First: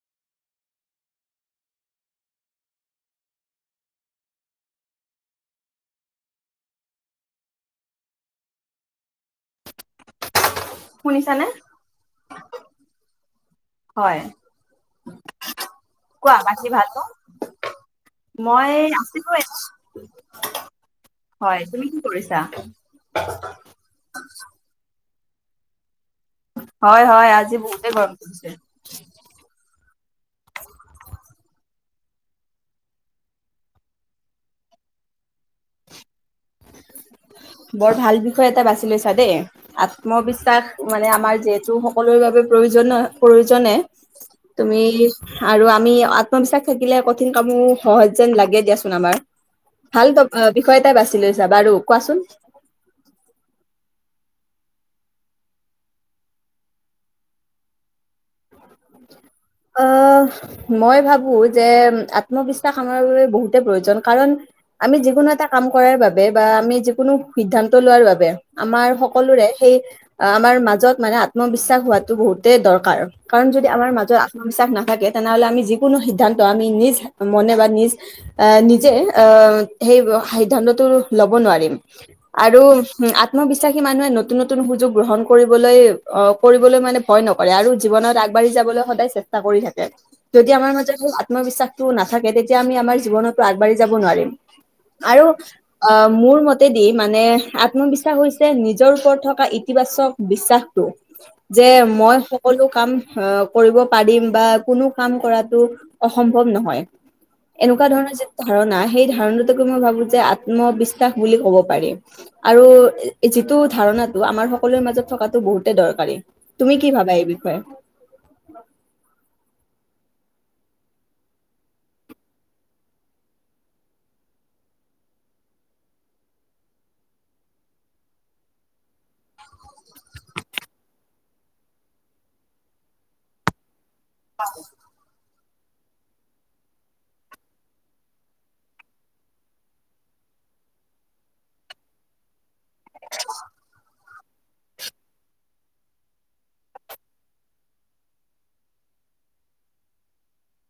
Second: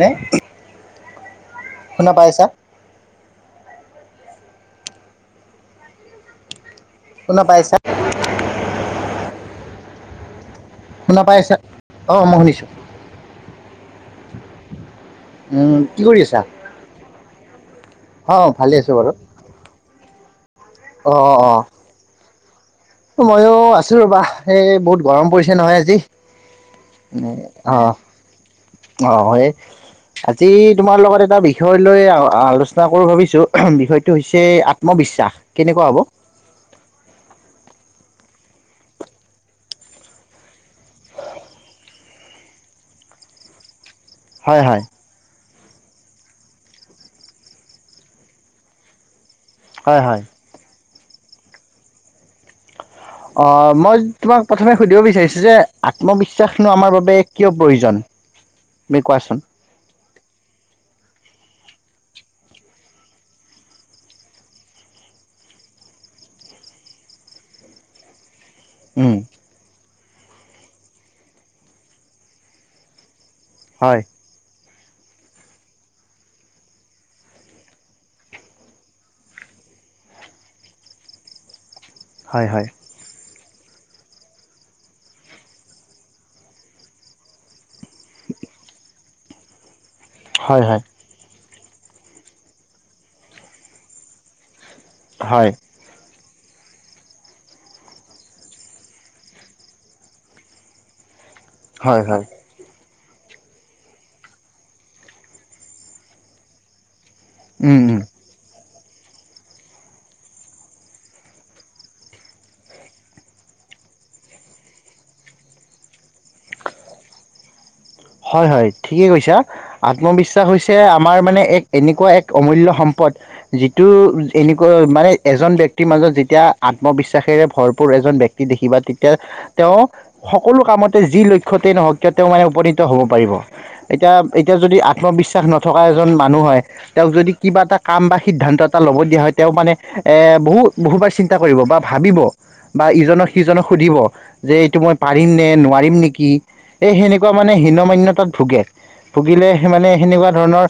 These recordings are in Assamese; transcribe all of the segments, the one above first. নে শুনা পাইছা। শুনা পাইছা। শুনা শুনিছানে? পাইছা অ' মই শুনিছো। হয়। উম, কি কৰি কোৱা আছা? বাকী ভালনে? অ মই ভালে আছো বাৰু আছিলো। হয়, তুমি কি কৰিছা? ময়ো আছো ৰবা এই বহুত গৰম পৰিছে নহয় আজি। হয় হয় আজি বহুতে গৰম পৰিছে। নহয় আজি তোমাৰ লগত এটা বিষয়। লৈ আলোচনা কৰোঁ ভাবিছো বিষয়টো হৈছে আত্মবিশ্বাস কেনেকুৱা হব। বৰ ভাল বিষয় এটা বাছি লৈছা দেই আত্মবিশ্বাস মানে আমাৰ যিহেতু সকলোৰ বাবে প্ৰয়োজন। প্ৰয়োজ নে হয় তুমি, হয় আৰু আমি আত্মবিশ্বাস থাকিলে কঠিন কামো সহজ যেন লাগে দিয়াচোন আমাৰ। হয় ভাল হয় বিষয় এটাই বাছি লৈছা বাৰু কোৱাচোন। অ মই তোমাক প্ৰথমে সুধিব বিচাৰিছো যে আত্মবিশ্বাসনো আমাৰ বাবে কিয় প্ৰয়োজন। তুমি কোৱাচোন। আহ মই ভাবো যে আত্মবিশ্বাস আমাৰ বাবে বহুতে প্ৰয়োজন কাৰণ। আমি যিকোনো এটা কাম কৰাৰ বাবে বা আমি যিকোনো সিদ্ধান্ত লোৱাৰ বাবে। আমাৰ উম সকলোৰে সেই আমাৰ মাজত মানে আত্মবিশ্বাস হোৱাতো বহুতেই দৰকাৰ। কাৰণ যদি আমাৰ হয় মাজত বিশ্বাস নাথাকে তেনেহলে আমি যোনো সিদ্ধান্ত আমি নিজ মনে বা নিজ নিজে এ সিদ্ধান্ত লৱ নোৱাৰি হয় আৰু হয় আত্মবিশ্বাসী মানুহে নতুন নতুন সুযোগ গ্ৰহণ কৰিবলৈ আহ কৰিবলৈ মানে ভয় নকৰে আৰু জীৱনত আগবঢ়ি যাবলৈ সদায় চেষ্টা কৰি থাকে যদি হয় আমাৰ হয় মাজত সেই, আত্মবিশ্বাসটো নাথাকে তেতিয়া আমি আমাৰ জীৱনতো আগবাঢ়ি যাব নোৱাৰিম আৰু হয় অ মোৰ মতেদি মানে আত্মবিশ্বাস হৈছে নিজৰ ওপৰত থকা ইতিবাচক বিশ্বাসটো। যে হয় মই হয় সকলো কাম আহ কৰিব, পাৰিম বা কোনো কাম কৰাতটো অসম্ভৱ নহয় উম এনেকুৱা উম ধৰণৰ যি ধাৰণা। সেই ধাৰণতকে মই ভাবো যে আত্মবিশ্বাস বুলি ক'ব পাৰি আৰু যিটো ধাৰণ নাটো আমাৰ সকলোৰে মাজত থকাটো বহুতে দৰকাৰী তুমি কি ভাবা এই বিষয়ে। হয় হয়। ঠিকে কৈছা আত্মবিশ্বাস হৈছে আমাৰ মানে এক এনেকুৱা এক অমূল্য সম্পদ যিটো। এনেকুৱা মানে এজন ব্যক্তিৰ মাজত যেতিয়া আত্মবিশ্বাসেৰে ভৰপূৰ এজন ব্যক্তি দেখিবা তে এতিয়া তেওঁ সকলো কামতে যি লক্ষতেই নহওক কিয় তেওঁ মানে উপ হ'ব পাৰিব এতিয়া এতিয়া যদি আত্মবিশ্বাস নক থকা এজন মানুহ হয় তেওঁক যদি কিবা এটা কাম বা সিদ্ধান্ত এটা ল'ব দিয়া হয় তেওঁক মানে এ বহুত বহুবাৰ চিন্তা কৰিব বা ভাবিব বা ইজনক সিজনক সুধিব যে এইটো মই পাৰিম নে নোৱাৰিম নেকি এ সেনেকুৱা মানে হীন মান্যতাত ভোগে। ভুগিলে মানে সেনেকুৱা ধৰণৰ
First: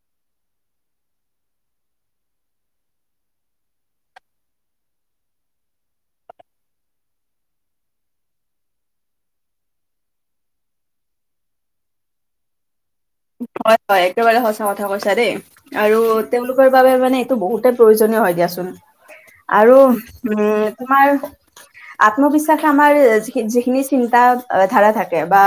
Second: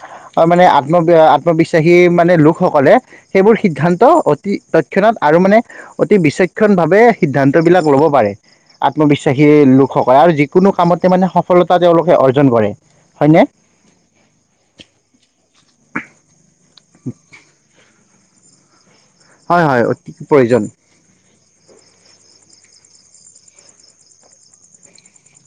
মানে আত্ম আত্মবিশ্বাসী মানে লোকসকলে সেইবোৰ সিদ্ধান্ত অতি তক্ষণাত আৰু মানে অতি বিক্ষ্যণ ভাৱে সিদ্ধান্ত বিলাক ল'ব পাৰে। আত্মবিশ্বাসী লোকসক আৰু যিকোনো কামতে মানে সফলতা তেওঁলোকে অৰ্জন কৰে। হয়নে হয় হয় একেবাৰে সঁচা কথা কৈছা দেই আৰু তেওঁলোক তেওঁলোকৰ বাবে মানে এইটো বহুতেই প্ৰয়োজনীয় হয় দিয়াচোন হয় আৰু হয় অতি উ প্ৰয়োজন তোমাৰ আত্মবিশ্বাসে আমাৰ যিখিনি চিন্তা ধাৰা থাকে বা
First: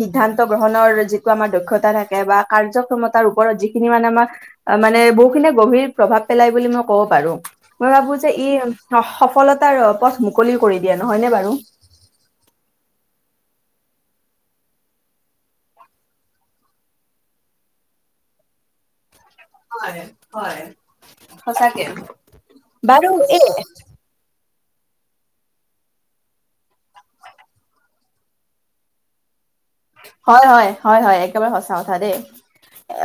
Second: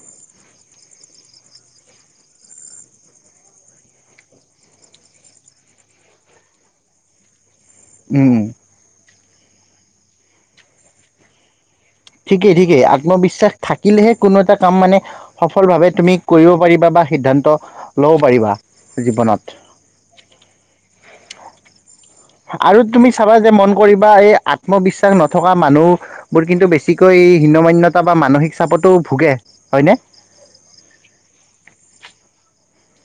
সিদ্ধান্ত গ্ৰহণৰ যিটো আমাৰ দক্ষত থাকে বা কাৰ্যক্ষমতাৰ ওপৰত যিখিনি মানে আমাৰ মানে বহুখিনি গভীৰ প্ৰভাৱ পেলাই বুলি মই ক'ব পাৰো। মই ভাবো যে উম ই সফলতাৰ পথ মুকলি কৰি দিয়ে নহয়নে বাৰু। ঠিকেই ঠিকেই আত্মবিশ্বাস থাকিলেহে কোনো এটা কাম মানে সফল ভাৱে তুমি কৰিব পাৰিবা বা সিদ্ধান্ত ল'ব পাৰিবা জীৱনত। হয় হয় সঁচাকে। আৰু তুমি বাৰু চাবা এই যে মন কৰিবা এই আত ত্মবিশ্বাস নথকা মানুহবোৰ কিন্তু বেছিকৈ হিন্যমান্যতা বা মানসিক চাপতো ভোগে। হয়নে? হয় হয় হয় হয় একেবাৰে সচা কথা দে।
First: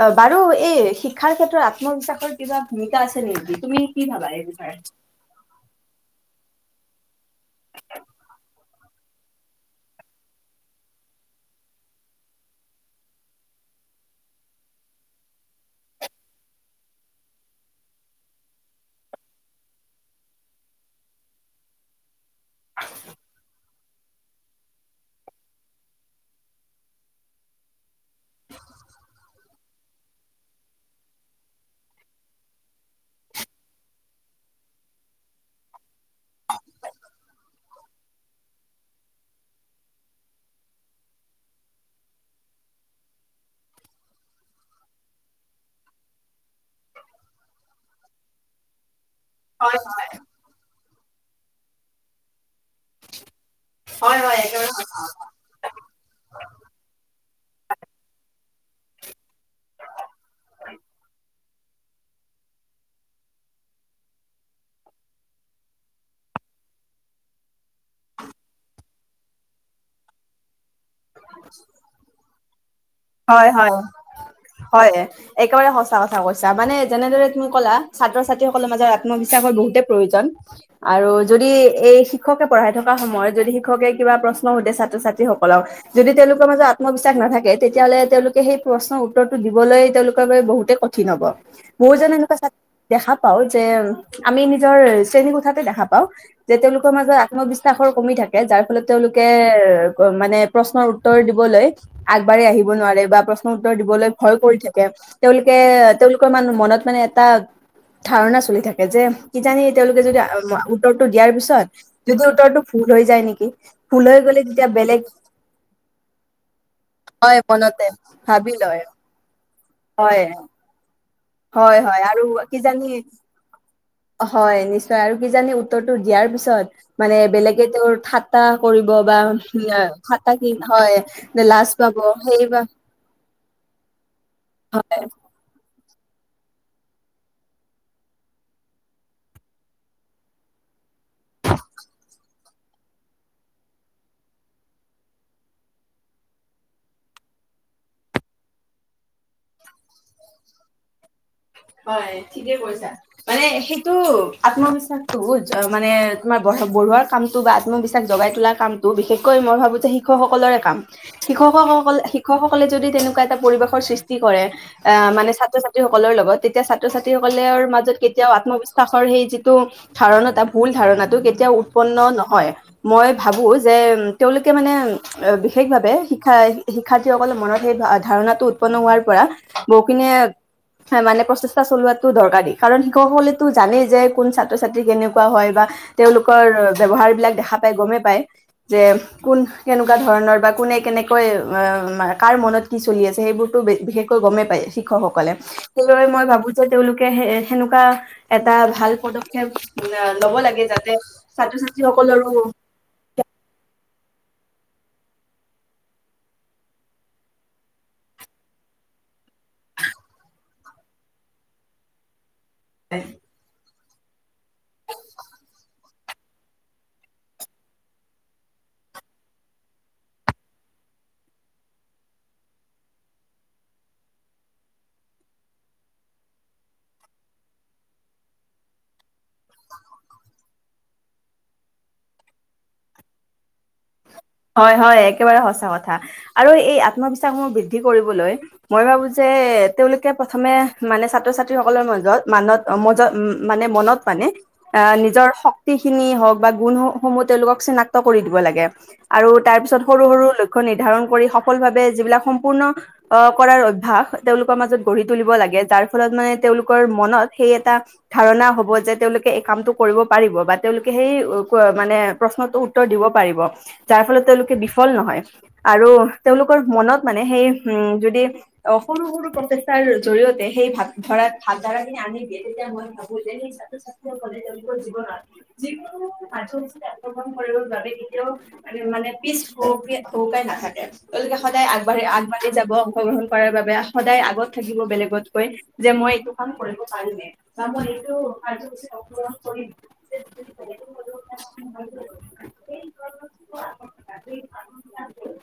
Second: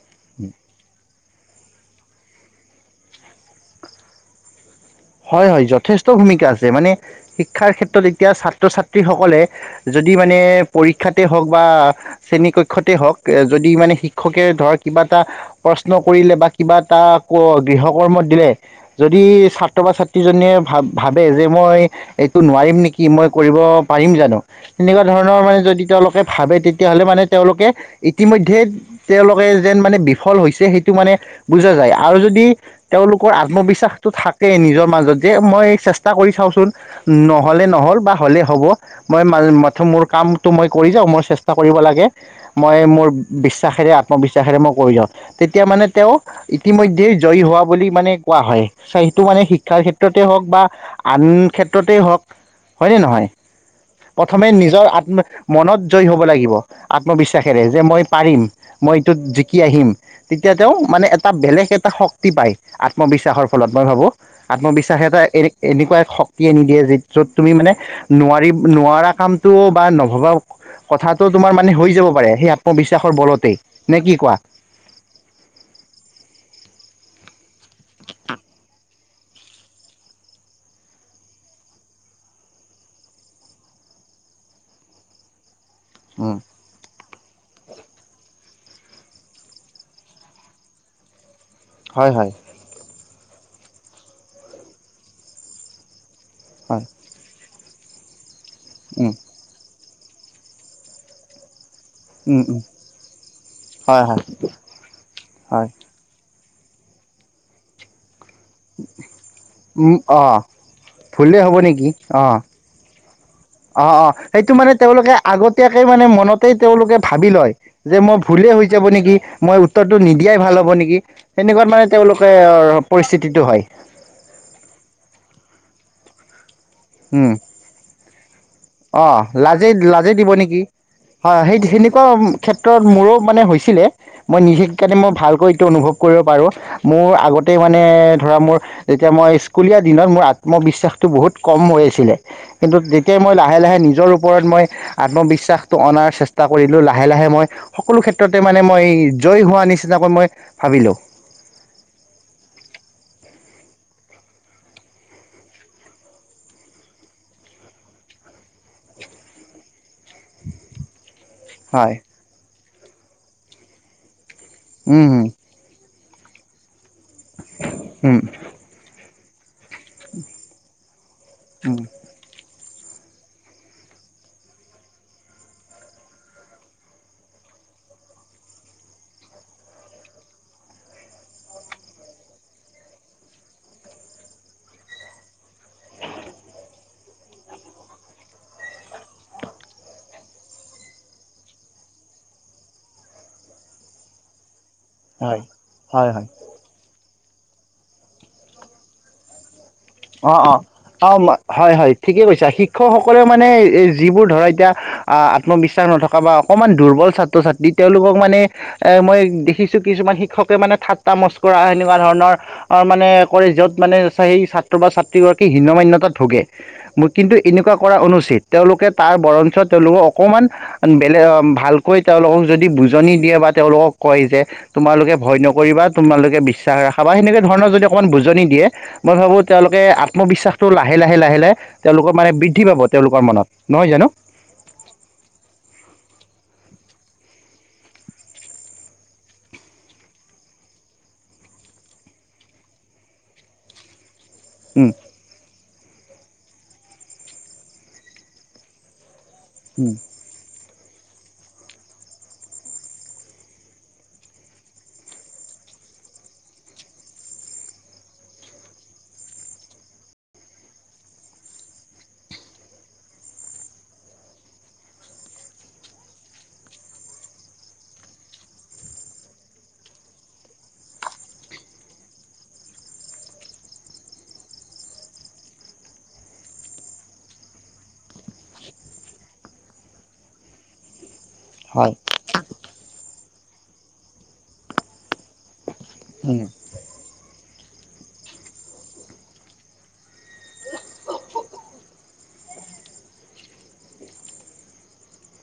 অ বাৰু এই শিক্ষাৰ ক্ষেত্ৰত আত ত্মবিশ্বাসৰ কিবা ভূমিকা আছে নেকি তুমি কি ভাবা এই বিষয়ে। হয়, হয়, যথেষ্ট ভূমিকা আছে। মানে, শিক্ষাৰ ক্ষেত্ৰত এতিয়া, ছাত্ৰ-ছাত্ৰীসকলে, য দি মানে, পৰীক্ষাতে হওঁক বা শ্ৰেণী কক্ষতে হওঁক, যদি মানে, শিক্ষকে ধৰ কিবা যদি এটা প্ৰশ্ন কৰিলে বা কিবা এটা, গৃহ কৰ্ম দিলে, যদি ছা ছাত্ৰ বা ছাত্ৰীজনীয়ে ভা-ভাবে যে, মই এইটো নোৱাৰিম নেকি, মই কৰিব পাৰিম জানোঁ! তেনেকুৱা ধৰণৰ মানে, যদি তেওঁলোকে ভাবে, তেতিয়াহ'লে মানে তেওঁলোকে, ইতিমধ্যে তেওঁলোকে যে, মানে, বিফল হৈছে, সেইটো মানে বুজা যায়। আৰু যদি, তেওঁলোকৰ আত্মবিশ্বাসটো থা কে নিজৰ মাজত যে, মই চেষ্টা কৰি চাওঁচোন! নহ'লে-নহ'ল বা হ'লে হ'ব। মই মা মাথোঁ মোৰ কামটো মই কৰি যাওঁ। মই চেষ্টা কৰিব লাগে, মই মোৰ বিশ্বাসেৰে, আত্মবিশ্বা সেৰে মই কৰি যাওঁ। তেতিয়া মানে, তেওঁ ইতিমধ্যে, জয়ী হোৱা বুলি মানে, কোৱা হয়। [unintelligible] টো মানে শিক্ষাৰ ক্ষেত্ৰতেই হওঁক বা আন ক্ষেত্ৰতে হওঁক, হয় নে নহয়? প্ৰথমে, নিজৰ আত্ম, মনত জয়ী হ'ব লাগিব, আত্মবিশ্বাসেৰে। যে মই পাৰিম! মই এইটোত জিকি আহিম! তেতিয়া, তেওঁ মানে, এটা বেলেগ এটা শক্তি পাই, আত্মবিশ্বাসৰ ফলত। মই ভাবোঁ! আত্মবিশ্বাস এটা এ, এনেকুৱা এক শক্তি আনি দিয়ে যে, য'ত তুমি মানে, নোৱাৰি-নোৱাৰা কামটো বা নভবা কথাটো তোমাৰ মানে, হৈ যাব পাৰে। সেই আত্মবি হয়, হয়, হয়! একেবাৰে সঁচা কথা কৈছা। মানে, যেনেদৰে তুমি ক'লা, ছাত্ৰ-ছাত্ৰীসকলৰ মাজত আত্মবিশ্বাসৰ বহুতে প্ৰয়োজন। আৰু যদি, এই শিক্ষকে পঢ়াই থকা সময়ত, যদি শিক্ষকে প্ৰশ্ন সুধে, ছাত্ৰ-ছাত্ৰীসকলক। যদি, উম তেওঁলোকৰ মাজত আত্মবিশ্বাস নাথাকে, তেতিয়াহ'লে, তেওঁলোকে সেই প্ৰশ্নৰ উত্তৰটো দিবলৈ, তেওঁলোকৰ বাবে বহুতেই কঠিন হ'ব। মইয়ো হয় যেন, হয় এনেকুৱা দেখা পাওঁ যে, আমি নিজৰ শ্ৰেণী কোঠাতে দেখা পাওঁ। যে, হয় তেওঁলোকৰ মাজত আত্মবিশ্বাসৰ কমি থাকে। যাৰ ফলত, উম তেওঁলোকে মানে, প্ৰশ্নৰ উত্তৰ দিবলৈ উম বাৰে উম আহিব নোৱাৰে বা প্ৰশ্ন উত্তৰ হয় দিবলে হয় ভয় কৰি থাকে তেওঁলোকে হয় তেওঁলোকৰ মান মত মানে এটা ধাৰণ চলি থাকে যে কিজানি উম তেওঁলোকে যদি অ উত্তৰটো দিয়াৰ ভুলে হ'ব পিছত নেকি যদি অ উত্তৰটো ভুল হৈ যায় নেকি। অ ভুল অ হৈ গ'লে সেইটো তেতিয়া মানে বেলেগ তেওঁলোকে আগতীয়াকে মানে মনতেই তেওঁলোকে। ভাবি হয় লয় মনতে যে মই ভাবি ভুলেই হৈ লয় যাব নেকি মই উত্তৰটো হয় নিদিয়াই ভাল হব নেকি? তেনেকুৱা হয় মানে হয় আৰু তেওঁলোকে অ কিজানি পৰিস্থিতিটো হয়। হয় নিশ্চয় আৰু কি জানি উত্তৰটো দিয়াৰ পিছত মানে উম, বেলেগে তেওঁৰ থা। অ লাজে লাজে দিব নেকি হয় হয় সেই লাজ পাব সেনেকুৱা সেই বা ক্ষেত্ৰত মোৰো মানে হৈছে। আছিলে মই নিজে কাৰণে মই ভালকৈ এইটো অনুভৱ। কৰিব পাৰোঁ মোৰ আগতেই মানে ধৰা মোৰ যেতিয়া মই স্কুলীয়া দিনত মোৰ আত্মবিশ্বাস। বহুত কম হৈ আছিলে কিন্তু যেতিয়া মই ল। লাহে লাহে নিজৰ ওপৰত মই আত্মবিশ্বাসটো অনাৰ চেষ্টা কৰিলোঁ লাহে লাহে মই সকলো ক্ষেত্ৰতে মই। মে মই জয়ী হ নিচিনাকৈ মই ভাবিলোঁ। হয় ঠিকে কৈছা মানে সেইটো আত্মবিশ্বাসটো মানে তোমাৰ ব। বঢ়োৱাৰ কামটো বা আত্মবিশ্বাস জগাই তোলাৰ কামটো বিশেষকৈ মই ভাবো যে শিক্ষকসকলৰে কাম। হয় শিক্ষকসকল শিক্ষকসকলে যদি তেনেকুৱা এটা পৰিৱেশৰ সৃষ্টি কৰে উম, আহ মানে ছাত্ৰ ছাত্ৰী। সকল লগত তেতিয়া ছাত্ৰ ছাত্ৰীসকলৰ মাজত উম, কেতিয়াও আত্মবিশ্বাসৰ সেই। ধাৰণা ভুল ধাৰণাটো কেতিয়াও উম, উৎপন্ন নহয়। মই ভাবো যে তেওঁলোকে মানে বিশেষভাৱে শিক্ষা শিক্ষাৰ্থীসকলৰ মনত সেই। ধাৰণা টো উৎপন্ন হোৱাৰ পৰা বহু খিনিয়ে মানে পছ চলোৱাটো দৰকাৰ কাৰণ শিক্ষকসকলে জানেই যে কোন ছাত্ৰ ছাত্ৰী কেনেকুৱা হয় বা তেওঁলোকৰ। ব্যৱহাৰ বিাক দেখা প গ যে ক কেনেকুৱা ধৰণৰ বা কোনে কেনেকৈ কাৰ মনত কি চলি আছে সেইবোৰতো বিশেষকৈ গমেই পায় শিক্ষকসকলে হয় সেই হয় হয়। মই ভ। তেওঁলোকে হে সেনেকুৱা এটা ভাল পদক্ষেপ ল'ব অ', অ', লাগে যাতে অ' ছাত্ৰ হয়, হয় ঠিকে কৈছা, ছাত্ৰীসকলৰো শিক্ষকসকলে মানে যিবোৰ ধৰা এতিয়া আত্মবিশ্বাস নথকা বা অকণমান দুৰ্বল ছাত্ৰ ছাত্ৰী তেওঁলোকক মানে এ মই দেখিছোঁ, কিছুমান শিক্ষকে মানে ঠাট্টা মচকৰা সেনেকুৱা ধৰণৰ অ', মানে কৰে য'ত মানে চেই চাক বা ছাত্ৰীগৰাকী হিন্ন মান্যতাত ভোগে, কিন্তু এনেকুৱা কৰা অনুচিত তেওঁলোকে তাৰ বৰঞ্চত তেওঁলোকক অকমান বেলেগ ভালকৈ তেওঁলোকক যদি বুজনি দিয়ে বা, তেওঁলোকক কয় যে তোমালোকে ভয় নকৰিবা, তোমালোকে বিশ্বাস ৰাখা বা সেনেকে ধৰণৰ যদি অকণমান বুজনি দিয়ে মই ভাবোঁ তেওঁলোকে আত্মবিশ্বাসটো লাহে, লাহে, লাহে, লাহে তেওঁলোকৰ মানে বৃদ্ধি পাব তেওঁলোকৰ মনত, নহয় জানো? হয়, হয় একেবাৰে সঁচা কথা আৰু এই আত্মবিশ্বাস সমূহ বৃদ্ধি কৰিবলৈ মই ভাবোঁ যে ৱে, তেওঁলোকে প্ৰথমে মানে ছাত্ৰ ছাত্ৰী সকলৰ মাজত মানত-মজত-মানে মনত মানে আ, উম নিজৰ শক্তিখিনি হওঁক বা গুণসমূহ তেওঁলোকক চিনাক্ত কৰি দিব লাগে। আৰু তাৰ পিছত সৰু, সৰু ল নিৰ্ধাৰণ কৰি সফল ভাৱে যিবিলাক সম্পূৰ্ণ অ', কৰাৰ অভ্যাস তেওঁলোকৰ মাজত গঢ়ি তুলিব লাগ যাৰ ফলত মানে তেওঁলোকৰ মনত সেই এটা ধাৰণা হ'ব যে, তেওঁলোকে এই কামটো কৰিব পাৰিব বা তেওঁলোকে সেই মানে প্ৰশ্নটো উত্তৰ দিব পাৰিব। যাৰ ফলত তেওঁলোকে বিফল নহয়, আৰু তেওঁলোকৰ মনত মানে সেই উম, যদি অ' সৰু, সৰু প্ৰচেষ্টাৰ জৰিয়তে সেই ভাগ ধৰাত, ভাগ ধাৰাখিনি আনি দিয়ে তেতিয়া মই ভাবোঁ যে, সেই ছাত্ৰ [unintelligible] তেওঁলোকৰ জীৱনত যি কোনো কাৰ্য্যসূচী আক্ৰমণ কৰিবৰ বাবে কেতিয়াও মানে পিছ [unintelligible] নাথাকে তেওঁলোকে সদায় হয় আগবাঢ়ি, আগবাঢ়ি যাব, অংশগ্ৰহণ কৰাৰ বাবে সদায় আগত থাকিব বেলেগতকৈ যে, মই এইটো উম কাম কৰিব পাৰিমে। নাই মই এইটো কাৰ্যসূচীত অংশগ্ৰহণ কৰিম‌, [unintelligible]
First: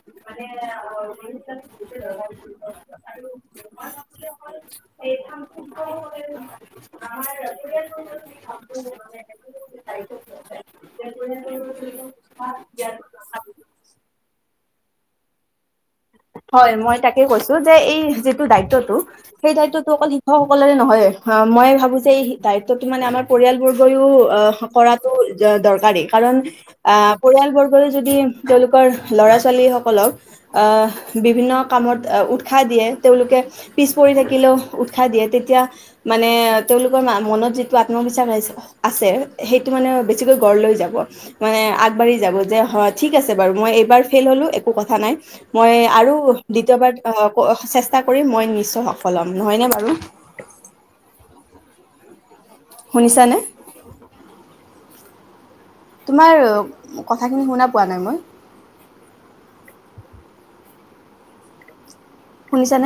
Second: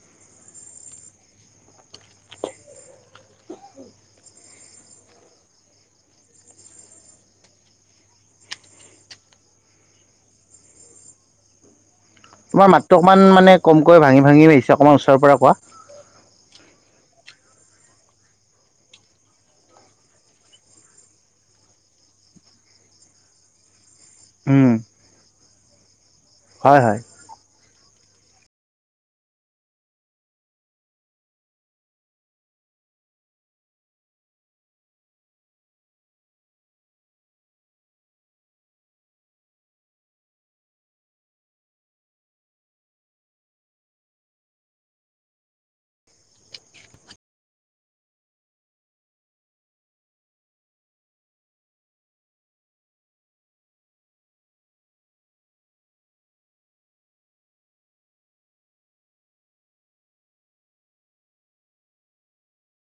[unintelligible] মই ভাবোঁ যে, অকল [unintelligible] [unintelligible] [unintelligible] তোমাৰ মাতটো অকণমান মানে কমকৈ ভাঙি, ভাঙি আহিছে অকণমান ওচৰৰ পৰা কোৱা। হয়, মই তাকে কৈছোঁ যে, এই যিটো দায়িত্বটো সেই দায়িত্বটো অকল শিক্ষক সকলৰে নহয় অ', মই ভাবোঁ যে, এই দায়িত্বটো মানে আমাৰ পৰিয়ালবোৰ উম [unintelligible] কৰাটো দৰকাৰী কাৰণ হয় আ, হয় পৰিয়ালব যদি তেওঁলোকৰ ল'ৰা ছোৱালীসকলক আ বিভিন্ন কামত উৎসাহ দিয়ে, তেওঁলোকে পিছপৰি থাকিলেও উৎসাহ দিয়ে তেতিয়া মানে তেওঁলোকৰ মা-মনত যিটো আত্মবিশ্বাস আছ-আছে সেইটো মানে বেছিকৈ গঢ় লৈ যাব মানে আগবাঢ়ি যাব যে, হয়, ঠিক আছে বাৰু মই এইবাৰ ফেল হ'লো একো কথা নাই মই আৰু দ্বিতীয়বাৰ‌ অ', চেষ্টা কৰি মই নিশ্চয় সফল হ'ম নহয়নে বাৰু? শুনিছানে? তোমাৰ কথাখিনি শুনা পোৱা নাই মই। শুনিছা নে